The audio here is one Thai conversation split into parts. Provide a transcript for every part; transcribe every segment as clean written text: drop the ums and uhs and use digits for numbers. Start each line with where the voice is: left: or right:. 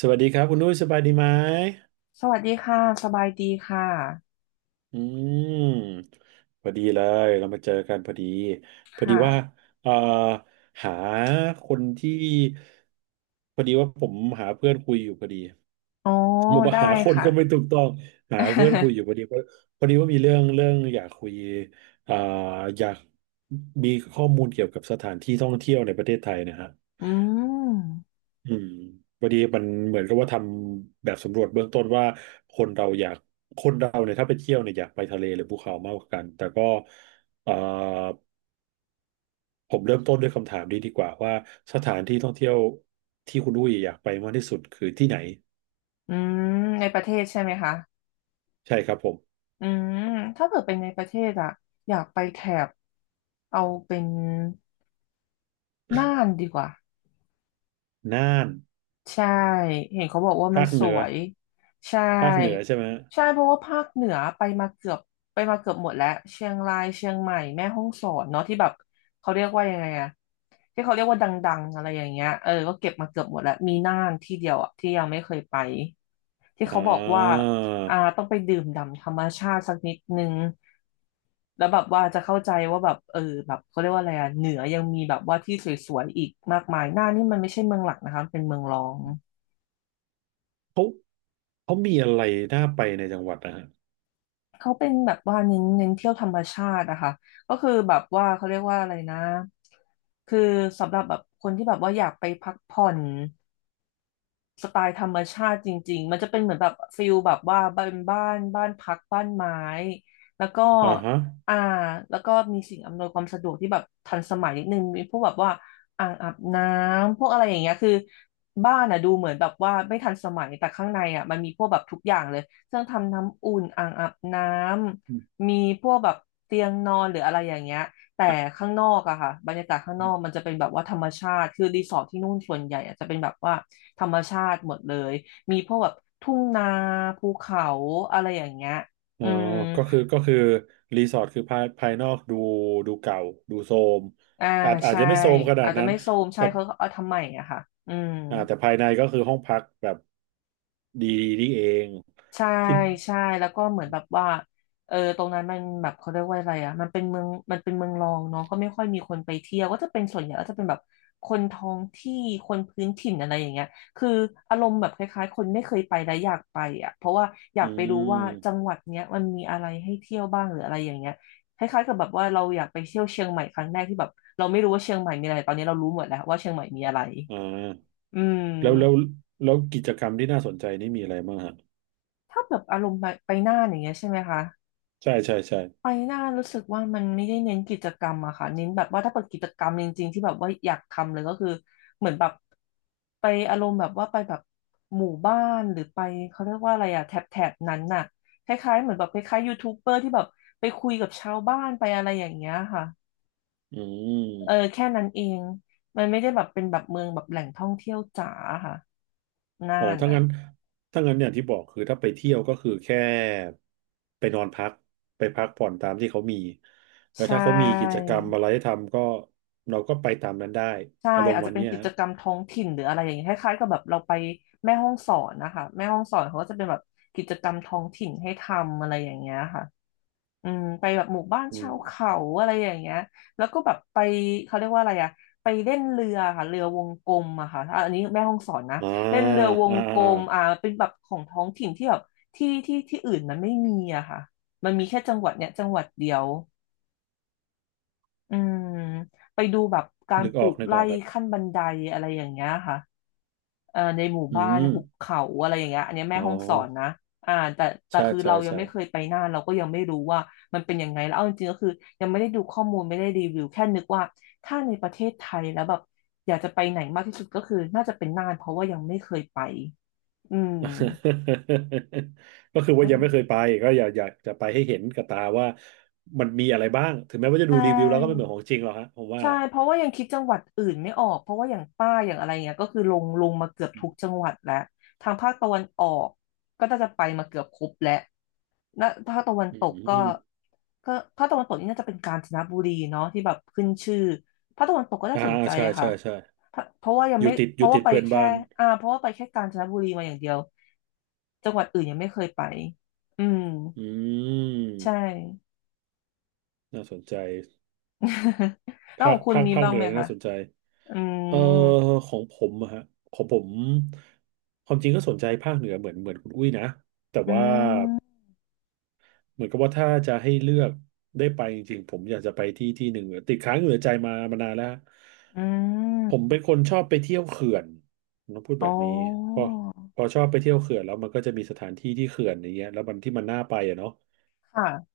right: สวัสดีครับคุณนุ้ยสบายดีไหม
left: สวัสดีค่ะ สบายดีค่ะ
right: อืมพอดีเลยเรามาเจอกันพอดี
left: ค
right: พอดีว่า
left: ่ะ
right: เอ่อหาคนที่พอดีว่าผมหาเพื่อนคุยอยู่พอดี
left: อ๋อ
right: ผมว่า
left: ได้
right: หาคน
left: ค่ะ
right: ก็ไม่ถูกต้องหาเพื่อนคุยอยู่พ อดีเพราะพอดีว่ามีเรื่องอยากคุยเอ่ออยากมีข้อมูลเกี่ยวกับสถานที่ท่องเที่ยวในประเทศไทยนะฮะ
left: อืม
right: อืมวันนี้มันเหมือนกับว่าทำแบบสำรวจเบื้องต้นว่าคนเราอยากคนเราเนี่ยถ้าไปเที่ยวเนี่ยอยากไปทะเลหรือภูเขามากกว่ากัน แต่ก็เอ่อผมเริ่มต้นด้วยคำถามนี้ดีกว่าว่าสถานที่ท่องเที่ยวที่คุณอุ้ยอยากไปมากที่สุดคือที่ไหน
left: อืมในประเทศใช่ไหมคะ
right: ใช่ครับผม
left: อืมถ้าเกิดเป็นในประเทศอะอยากไปแถบเอาเป็นน่านดีกว่า
right: น่าน
left: ใช่เห็นเขาบอกว่ามัน
right: ภาค
left: ส
right: เหนือ
left: วยใช่
right: ภาคเหนือใช่ไหม
left: ใช่เพราะว่าภาคเหนือไปมาเกือบหมดแล้วเชียงรายเชียงใหม่แม่ฮ่องสอนเนาะที่แบบเขาเรียกว่ายังไงอะที่เขาเรียกว่าดังๆอะไรอย่างเงี้ยก็เก็บมาเกือบหมดแล้วมีน่านที่เดียวอะที่ยังไม่เคยไปที่
right: อ่
left: เขาบอกว่า
right: า
left: อ่าต้องไปดื่มด่ำธรรมชาติสักนิดนึงแล้วแบบว่าจะเข้าใจว่าแบบแบบเขาเรียกว่าอะไรอะเหนือยังมีแบบว่าที่สวยๆอีกมากมายน่านนี่มันไม่ใช่เมืองหลักนะคะมันเป็นเมืองรอง
right: เขาเขามีอะไรน่าไปในจังหวัดนะฮะ
left: เขาเป็นแบบว่าเน้นเที่ยวธรรมชาติอะค่ะก็คือแบบว่าเขาเรียกว่าอะไรนะคือสำหรับแบบคนที่แบบว่าอยากไปพักผ่อน สไตล์ธรรมชาติจริงๆมันจะเป็นเหมือนแบบฟิลแบบว่าบ้านพักบ้านไม้แล้วก็
right: อ่าฮะ
left: อ่าแล้วก็มีสิ่งอำนวยความสะดวกที่แบบทันสมัยนิดนึงมีพวกแบบว่าอ่างอาบน้ำพวกอะไรอย่างเงี้ยคือบ้านอ่ะดูเหมือนแบบว่าไม่ทันสมัยแต่ข้างในอ่ะมันมีพวกแบบทุกอย่างเลยเครื่องทำน้ำอุ่นอ่างอาบน้ำมีพวกแบบเตียงนอนหรืออะไรอย่างเงี้ยแต่ข้างนอกอะค่ะบรรยากาศข้างนอกมันจะเป็นแบบว่าธรรมชาติคือรีสอร์ทที่นู่นส่วนใหญ่อะจะเป็นแบบว่า ธรรมชาติหมดเลย มีพวกแบบทุ่งนาภูเขาอะไรอย่างเงี้ย
right: อ๋
left: อื
right: อ
left: ม
right: ก็คือรีสอร์ทคือภายนอกดูดูเก่าดูโทรม
left: อ่า
right: อาจ
left: ใช่
right: จะไม่โทรมขนา
left: อา
right: ด
left: จจะ
right: นั้น
left: ไม่โซมใช่
right: แต่
left: เขาเอาทำใหม่อะค่ะอืม
right: อ่าแต่ภายในก็คือห้องพักแบบดีนี่เอง
left: ใช่
right: ที่
left: ใช่แล้วก็เหมือนแบบว่าตรงนั้นมันแบบเขาเรียกว่าอะไรอ่ะมันเป็นเมืองรองเนาะก็ไม่ค่อยมีคนไปเที่ยวก็จะเป็นส่วนใหญ่ก็จะเป็นแบบคนท้องที่คนพื้นถิ่นอะไรอย่างเงี้ยคืออารมณ์แบบคล้ายๆคนไม่เคยไปและอยากไปอ่ะเพราะว่าอยา
right: อื
left: กไปรู้ว่าจัง
right: ม
left: หวัดเนี้ยมันมีอะไรให้เที่ยวบ้างหรืออะไรอย่างเงี้ยคล้ายๆกับแบบว่าเราอยากไปเที่ยวเชียงใหม่ครั้งแรกที่แบบเราไม่รู้ว่าเชียงใหม่มีอะไรตอนนี้เรารู้หมดแล้วว่าเชียงใหม่มีอะไร
right: อ่า
left: อื
right: แล้ว
left: ม
right: แล้วกิจกรรมที่น่าสนใจนี่มีอะไรบ้างฮะ
left: ถ้าแบบอารมณ์ไปน่านอย่างเงี้ยใช่ไหมคะ
right: ใช่ใช่
left: ไป
right: ใช่
left: หน้ารู้สึกว่ามันไม่ได้เน้นกิจกรรมอะค่ะเน้นแบบว่าถ้าเปิดกิจกรรมจริงๆที่แบบว่าอยากทำเลยก็คือเหมือนแบบไปอารมณ์แบบว่าไปแบบหมู่บ้านหรือไปเขาเรียกว่าอะไรอะแถบนั้นน่ะคล้ายๆเหมือนแบบคล้ายๆยูทูบเบอร์ที่แบบไปคุยกับชาวบ้านไปอะไรอย่างเงี้ยค่ะ
right: อืม
left: แค่นั้นเองมันไม่ได้แบบเป็นแบบเมืองแบบแหล่งท่องเที่ยวจ๋าค่ะน่า
right: อ๋อ
left: น
right: ถ้า
left: น่ะ
right: งั้นถ้างั้นอย่างที่บอกคือถ้าไปเที่ยวก็คือแค่ไปนอนพักไปพักผ่อนตามที่เขามีแล้ว
left: ใช่
right: ถ้าเขามีกิจกรรมอะไรให้ทำก็เราก็ไปตามนั้นได้
left: ใช่
right: อารม
left: อา
right: ณ์
left: จ
right: วั
left: จะ
right: น
left: เป็น
right: เนี้ย
left: กิจ
right: ฮะ
left: กรรมท้องถิ่นหรืออะไรอย่างเงี้ยคล้ายๆกับแบบเราไปแม่ห้องสอนนะคะแม่ห้องสอนเขาก็จะเป็นแบบกิจกรรมท้องถิ่นให้ทำอะไรอย่างเงี้ยค่ะอืมไปแบบหมู่บ้าน
right: อื
left: ชา
right: ม
left: วเขาอะไรอย่างเงี้ยแล้วก็แบบไปเขาเรียกว่าอะไรอะไปเล่นเรือค่ะเรือวงกลมอะค่ะอ่ะอันนี้แม่ห้องสอนนะ
right: อ่า
left: เล่นเรือวง
right: อ่า
left: ก
right: อ่
left: ลมอ่า
right: า
left: เป็นแบบของท้องถิ่นที่แบบที่อื่นมันไม่มีอะค่ะมันมีแค่จังหวัดเนี้ยจังหวัดเดียวอืมไปดูแบบการ
right: นึก
left: ป
right: อ
left: ลู
right: อก
left: ก
right: นึกอ
left: ไร่
right: อกครับ
left: ขั้นบันไดอะไรอย่างเงี้ยค่ะ ในหมู่
right: อื
left: บ้าน
right: ม
left: หุบเขาอะไรอย่างเงี้ยอันเนี้ยแม่
right: อ๋อ
left: ฮ่องสอนนะอ่าแต่
right: ใช่
left: คือ
right: ใช่
left: เรายัง
right: ใช่
left: ไม่เคยไปน่านเราก็ยังไม่รู้ว่ามันเป็นยังไงแล้วเอาจริงๆก็คือยังไม่ได้ดูข้อมูลไม่ได้รีวิวแค่นึกว่าถ้าในประเทศไทยแล้วแบบอยากจะไปไหนมากที่สุดก็คือน่าจะเป็นน่านเพราะว่ายังไม่เคยไปอืม
right: ก็คือว่ายังไม่เคย
left: อ
right: ไปก็อยากจะไปให้เห็นกับตาว่ามันมีอะไรบ้างถึงแม้ว่าจะ
left: ใช
right: ดูรีวิวแล้วก็ไม่เหมื
left: ่
right: อนของจริงหรอกฮะผมว่า
left: ใช่เพราะว่ายังคิดจังหวัดอื่นไม่ออกเพราะว่าอย่างใต้อย่างอะไรเงี้ยก็คือลงมาเกือบทุกจังหวัดแล้วทางภาคตะวันออกก็น่าจะไปมาเกือบครบแล้ว นะถ้าคตะวัน
right: อื
left: ตกก็
right: ม
left: ก็ภาคตะวันตกนี่น่าจะเป็นกาญจนบุรีเนาะที่แบบขึ้นชื่อภาคตะวันตกก็น่า
right: อ่า
left: สนใจ
right: ใช่
left: อะ
right: ใช่
left: ค่ะ
right: ใช่
left: เพราะว่ายัง
right: อ
left: ไม่
right: ยู่ติด
left: เพ
right: อยู่
left: ราะ
right: ติ
left: ว่า
right: ด
left: ไป
right: เพื่อน
left: แค่
right: บ้าน
left: อ่าเพราะว่าไปแค่กาญจนบุรีมาอย่างเดียวจังหวัดอื่นยังไม่เคยไปอืม
right: อื
left: ใช่
right: มน่าสนใจ
left: แล้ว
right: ภา
left: ข
right: ค
left: องคุณ
right: ภาค
left: มี
right: ภาค
left: บ้าง
right: เหนื
left: ไห
right: อ
left: มคะ
right: น่าสนใจ
left: อื
right: เอ่อ
left: ม
right: ของผมอะฮะของผมความจริงก็สนใจภาคเหนือเหมือนคุณอุ้ยนะแต่
left: อื
right: ว่า
left: ม
right: เหมือนกับว่าถ้าจะให้เลือกได้ไปจริงๆผมอยากจะไปที่ที่หนึ่งติดค้างอยู่ในใจมามานานแล้วฮะ
left: อื
right: ผมเป็
left: ม
right: นคนชอบไปเที่ยวเขื่อนผมต้องพูด
left: อ๋
right: แบบนี้
left: อ
right: พอพอชอบไปเที่ยวเขื่อนแล้วมันก็จะมีสถานที่ที่เขื่อนอย่างเงี้ยแล้วมันที่มันน่าไปอะเนาะ
left: ค่ะ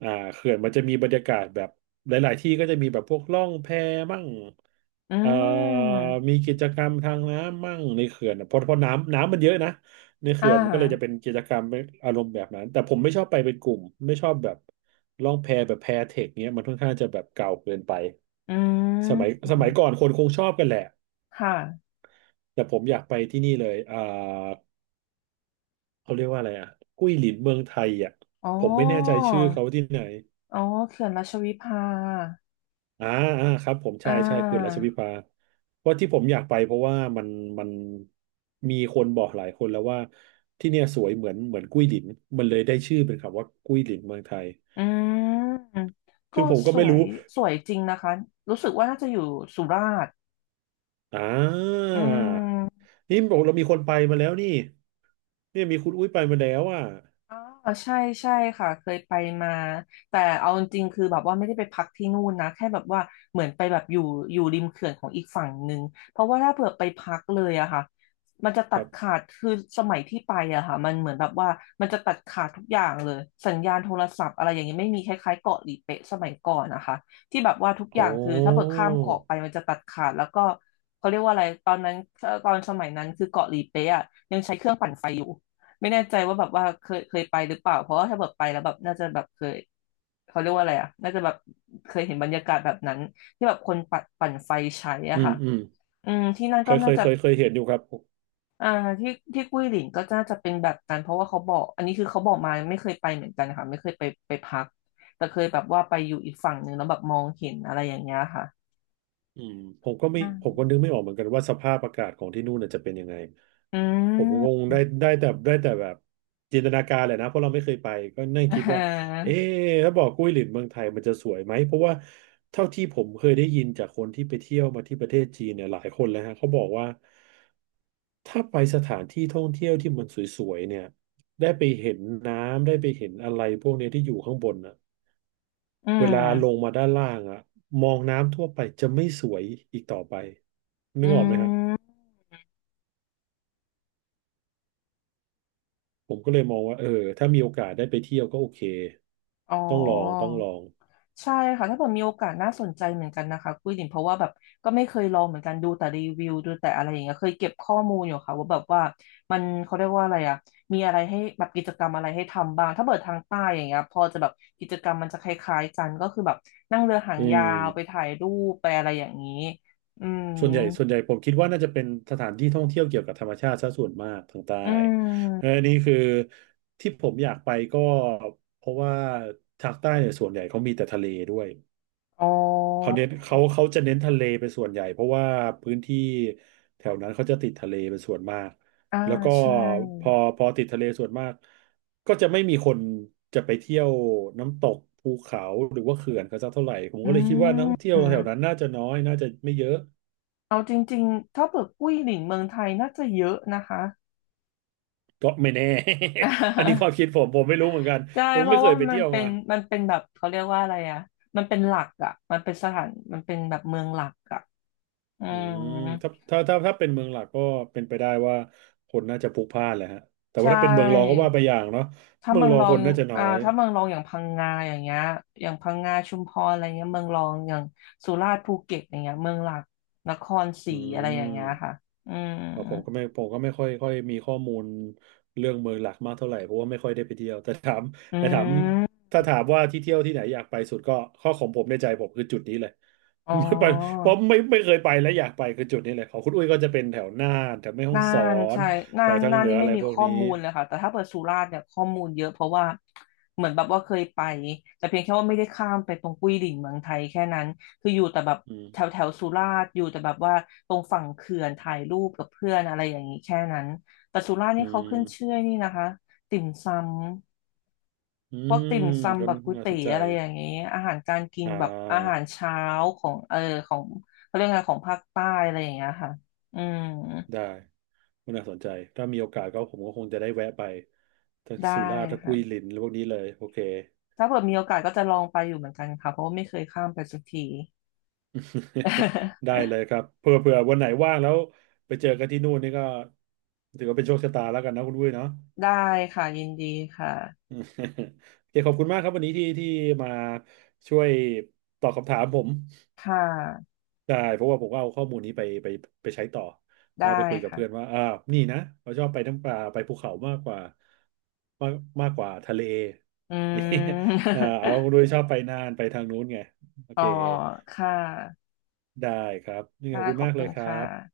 right: อ่าเขื่อนมันจะมีบรรยากาศแบบหลายๆที่ก็จะมีแบบพวกล่องแพมั่ง
left: อื
right: เอ่อ
left: ม
right: มีกิจกรรมทางน้ำมั่งในเขื่อนอะเพราะเพราะน้ำมันเยอะนะใน
left: อ่า
right: เขื่อนมันก็เลยจะเป็นกิจกรรมอารมณ์แบบนั้นแต่ผมไม่ชอบไปเป็นกลุ่มไม่ชอบแบบล่องแพแบบแพเทคเนี้ยมันค่อนข้างจะแบบเก่าเกินไป
left: อื
right: สมัยส
left: ม
right: มัยก่อนคนคงชอบกันแหละ
left: ค่ะ
right: แต่ผมอยากไปที่นี่เลยอ่าเขาเรียกว่าอะไรอ่ะกุ้ยหลินเมืองไทยอ่ะ
left: อ๋อ
right: ผมไม่แน่ใจชื่อเขาที่ไหน
left: อ๋อเขื่อนราชวิภา
right: อ่าอ่าครับผม
left: อ่
right: ใช่ใช่เขื่อนราช
left: า
right: วิภาเพราะที่ผมอยากไปเพราะว่ามันมันมีคนบอกหลายคนแล้วว่าที่เนี่ยสวยเหมือนกุ้ยหลินมันเลยได้ชื่อเป็นคำว่ากุ้ยหลินเมืองไทย
left: อืม ก็
right: ซึ่งผมก็
left: ส
right: ไม่
left: วย
right: รู้
left: สวยจริงนะคะ รู้สึกว่าน่าจะอยู่สุราษฎร์
right: อ่า
left: อืม
right: นี่บอกเรามีคนไปมาแล้วนี่เนี่ยมีคุณอุ้ยไปมาแล้วอ่ะ
left: อ๋อใช่ใช่ค่ะเคยไปมาแต่เอาจริงๆคือแบบว่าไม่ได้ไปพักที่นู่นนะแค่แบบว่าเหมือนไปแบบอยู่ริมเขื่อนของอีกฝั่งหนึ่งเพราะว่าถ้าเผื่อไปพักเลยอะค่ะมันจะ
right: ค
left: ตัด
right: รับ
left: ขาดคือสมัยที่ไปอะค่ะมันเหมือนแบบว่ามันจะตัดขาดทุกอย่างเลยสัญญาณโทรศัพท์อะไรอย่างเงี้ยไม่มีคล้ายๆเกาะหลีเป๊ะสมัยก่อนนะคะที่แบบว่าทุกอ
right: อ๋
left: ย่างคือถ้าเบิก
right: อ
left: ข้ามเกาะไปมันจะตัดขาดแล้วก็เขาเรียกว่าอะไรตอนนั้นตอนสมัยนั้นคือเกาะหลีเป๊ะอะยังใช้เครื่องปั่นไฟอยู่ ไม่แน่ใจว่าแบบว่าเคยไปหรือเปล่าเพราะว่าถ้าแบบไปแล้วแบบน่าจะแบบเคยเขาเรียกว่าอะไรอ่ะน่าจะแบบเคยเห็นบรรยากาศแบบนั้นที่แบบคนปัดปั่นไฟใช้
right: อื
left: อ่ะ
right: ม
left: ค่ะ
right: อืม
left: อืมที่นั่น
right: เค
left: ก็
right: ยเค
left: น่า
right: ย
left: จะ
right: เคยเคยเห็นอยู่ครับ
left: อ่าที่กุ้ยหลินก็น่าจะเป็นแบบนั้นเพราะว่าเขาบอกอันนี้คือเขาบอกมาไม่เคยไปเหมือนกันค่ะไม่เคยไปไปพักแต่เคยแบบว่าไปอยู่อีกฝั่งหนึ่งแล้วแบบมองเห็นอะไรอย่างเงี้ยค่ะ
right: อืมผมก็ไม่
left: อ่
right: ผมก็นึก
left: า
right: ไม่ออกเหมือนกันว่าสภาพอากาศของที่นู่นน่ะจะเป็นยังไง
left: อื
right: ผมคง
left: ม
right: ได้ได้แต่แบบจินตนาการแหละนะเพราะเราไม่เคยไปก็นั่ง
left: อ่
right: คิดว่าเ
left: า
right: อ๊ะถ้าบอกกุ้ยหลินเมืองไทยมันจะสวยไหมเพราะว่าเท่าที่ผมเคยได้ยินจากคนที่ไปเที่ยวมาที่ประเทศจีนเนี่ยหลายคนแล้วฮะเขาบอกว่าถ้าไปสถานที่ท่องเที่ยวที่มันสวยๆเนี่ยได้ไปเห็นน้ำได้ไปเห็นอะไรพวกเนี้ยที่อยู่ข้างบนอ่ะ
left: อื
right: เวลาลง
left: ม
right: มาด้านล่างอ่ะมองน้ำทั่วไปจะไม่สวยอีกต่อไปนึ
left: อื
right: กออกไหมฮะ
left: ม
right: ผมก็เลยมองว่าเออถ้ามีโอกาสได้ไปเที่ยวก็โอเค
left: อ๋อ
right: ต้องลอง
left: ใช่ค่ะถ้าเกิดมีโอกาสน่าสนใจเหมือนกันนะคะกุ้ยหลินเพราะว่าแบบก็ไม่เคยลองเหมือนกันดูแต่รีวิวดูแต่อะไรอย่างเงี้ยเคยเก็บข้อมูลอยู่ค่ะว่าแบบว่ามันเขาเรียกว่าอะไรอ่ะมีอะไรให้แบบกิจกรรมอะไรให้ทำบ้างถ้าเปิดทางใต้อย่างเงี้ยพอจะแบบกิจกรรมมันจะคล้ายๆกันก็คือแบบนั่งเรือหาง
right: อื
left: ยาวไป
right: ม
left: ถ่ายรูปไปอะไรอย่างนี้อืม
right: ส่วนใหญ่ผมคิดว่าน่าจะเป็นสถานที่ท่องเที่ยวเกี่ยวกับธรรมชาติซะส่วนมากทางใต้
left: อื
right: เออ
left: ม
right: นี่คือที่ผมอยากไปก็เพราะว่าทางใต้เนี่ยส่วนใหญ่เขามีแต่ทะเลด้วย
left: อ๋อ
right: เขาเน้นเขาจะเน้นทะเลเป็นส่วนใหญ่เพราะว่าพื้นที่แถวนั้นเขาจะติดทะเลเป็นส่วนมาก
left: อ่า
right: แล้วก็
left: ใช่
right: พอพอติดทะเลส่วนมากก็จะไม่มีคนจะไปเที่ยวน้ำตกภูเขาหรือว่าเขื่อนกันสักเท่าไหร่ผม
left: อื
right: ก็เลยคิดว่านักท่องเที่ยวแถวนั้น
left: ม
right: น่าจะน้อยน่าจะไม่เยอะ
left: เอาจริงๆถ้าเปิดกุ้ยหลินเมืองไทยน่าจะเยอะนะคะ
right: ก็ไม่แน่ อันนี้ความคิดผมผมไม่รู้เหมือนกัน
left: ใช่
right: ผม
left: เพ
right: ไม่
left: ราะ
right: เค
left: ว่า
right: ยไป
left: มั
right: เที่
left: น
right: ยว
left: เป็
right: มา
left: นมันเป็นแบบเขาเรียกว่าอะไรอ่ะมันเป็นหลักอ่ะมันเป็นสถานมันเป็นแบบเมืองหลักอ่ะอื
right: อื
left: ม
right: มถ้าเป็นเมืองหลักก็เป็นไปได้ว่าคนน่าจะพลุกพล่านแหละฮะแต่ว่า
left: ใช่
right: ถ้าเป็นเมืองรองก็ว่าไปอย่างเนาะ
left: ถ้า
right: เมือ
left: เมื
right: ง
left: อง
right: รอ
left: ร
right: ง
left: อ
right: ค
left: ง
right: นน่าจะน้อ
left: อ่า
right: ย
left: ถ้าเมืองรองอย่างพังงาอย่างเงี้ยอย่างพังงาชุมพรอะไรเงี้ยเมืองรองอย่างสุราษฎร์ภูเก็ตอย่างเงี้ยเมืองหลักนครศรี
right: อื
left: อะไรอย่างเงี้ยค่ะ
right: ม
left: อืม
right: เพ่อผมก็ไม่ผมก็ไม่ค่อยค่อยมีข้อมูลเรื่องเมืองหลักมากเท่าไหร่เพราะว่าไม่ค่อยได้ไปเที่ยวแต่ถาม
left: อื
right: แต่ถาม
left: ม
right: ถ้าถามว่าที่เที่ยวที่ไหนอยากไปสุดก็ข้อของผมในใจผมคือจุดนี้เลย
left: อ๋อ
right: ไม่ไปเพราะไม่ไม่เคยไปและอยากไปคือจุดนี้เลยของคุณอุ้ยก็จะเป็นแถวน่านแถวแม่ฮ่อง
left: น่า
right: สอ
left: น
right: น
left: ใช่น่า
right: แถว
left: น
right: ทาง
left: น่าน
right: เหนื
left: นี่
right: ออะ
left: ไม่
right: ไร
left: มี
right: พวก
left: ข้อ
right: นี้
left: มูลเลยค่ะแต่ถ้าเปิดสุราษฎร์เนี่ยข้อมูลเยอะเพราะว่าเหมือนแบบว่าเคยไปแต่เพียงแค่ว่าไม่ได้ข้ามไปตรงกุ้ยดิ่งเมืองไทยแค่นั้นคืออยู่แต่แบบ
right: อื
left: แถว
right: ม
left: แถวสุราษฎร์อยู่แต่แบบว่าตรงฝั่งเขื่อนถ่ายรูปกับเพื่อนอะไรอย่างนี้แค่นั้นแต่สุราษฎร์
right: อื
left: นี่เขาขึ้นชื่
right: ม
left: อนี่นะคะติ่มซำ
right: อื
left: พวก
right: ม
left: ติ่ม
right: ก็
left: ซำแบบก๋วย
right: น่าส
left: เตี๋
right: น
left: ย
right: ใจ
left: วอะไรอย่างนี้อาหารการกิน
right: อ่
left: แบบอาหา
right: า
left: รเช้าของของเขาเรียกไงของภาคใต้อะไรอย่างเงี้ยค่ะอืม
right: ได้ก็น่าสนใจถ้ามีโอกาสก็ผมก็คงจะได้แวะไปทั้ง
left: ได้
right: สุราษฎร์ทั้งกุ
left: ค่ะ
right: ยลินพวกนี้เลยโอเค
left: ถ้าเกิดมีโอกาสก็จะลองไปอยู่เหมือนกันค่ะเพราะว่าไม่เคยข้ามไปสักที
right: ได้ เลยครับเผื่อวันไหนว่างแล้วไปเจอกันที่นู่นนี่ก็ถือว่าเป็นโชคชะตาแล้วกันนะคุณวุ้ยเนาะ
left: ได้ค่ะยินดีค่ะ
right: อืมโอเคขอบคุณมากครับวันนี้ที่ที่มาช่วยตอบคำถามผม
left: ค่ะ
right: ใช่เพราะว่าผมก็เอาข้อมูลนี้ไปใช้ต่อ
left: ได้
right: ว่าไปคุยกับเพื่อน
left: ค่ะ
right: ว่าอ่านี่นะเราชอบไปน้ำปลาไปภูเขามากกว่ามากมากกว่าทะเล
left: อื
right: อ่า
left: ม
right: เอาโดยชอบไปน่านไปทางนู้นไงโอ
left: อ๋อ
right: เค
left: ค่ะ
right: ได้ครับนี่ข
left: ค่ะ
right: อบคุณ
left: ขอบ
right: มาก
left: คุ
right: เล
left: ณ
right: ยครั
left: ค่ะ
right: บ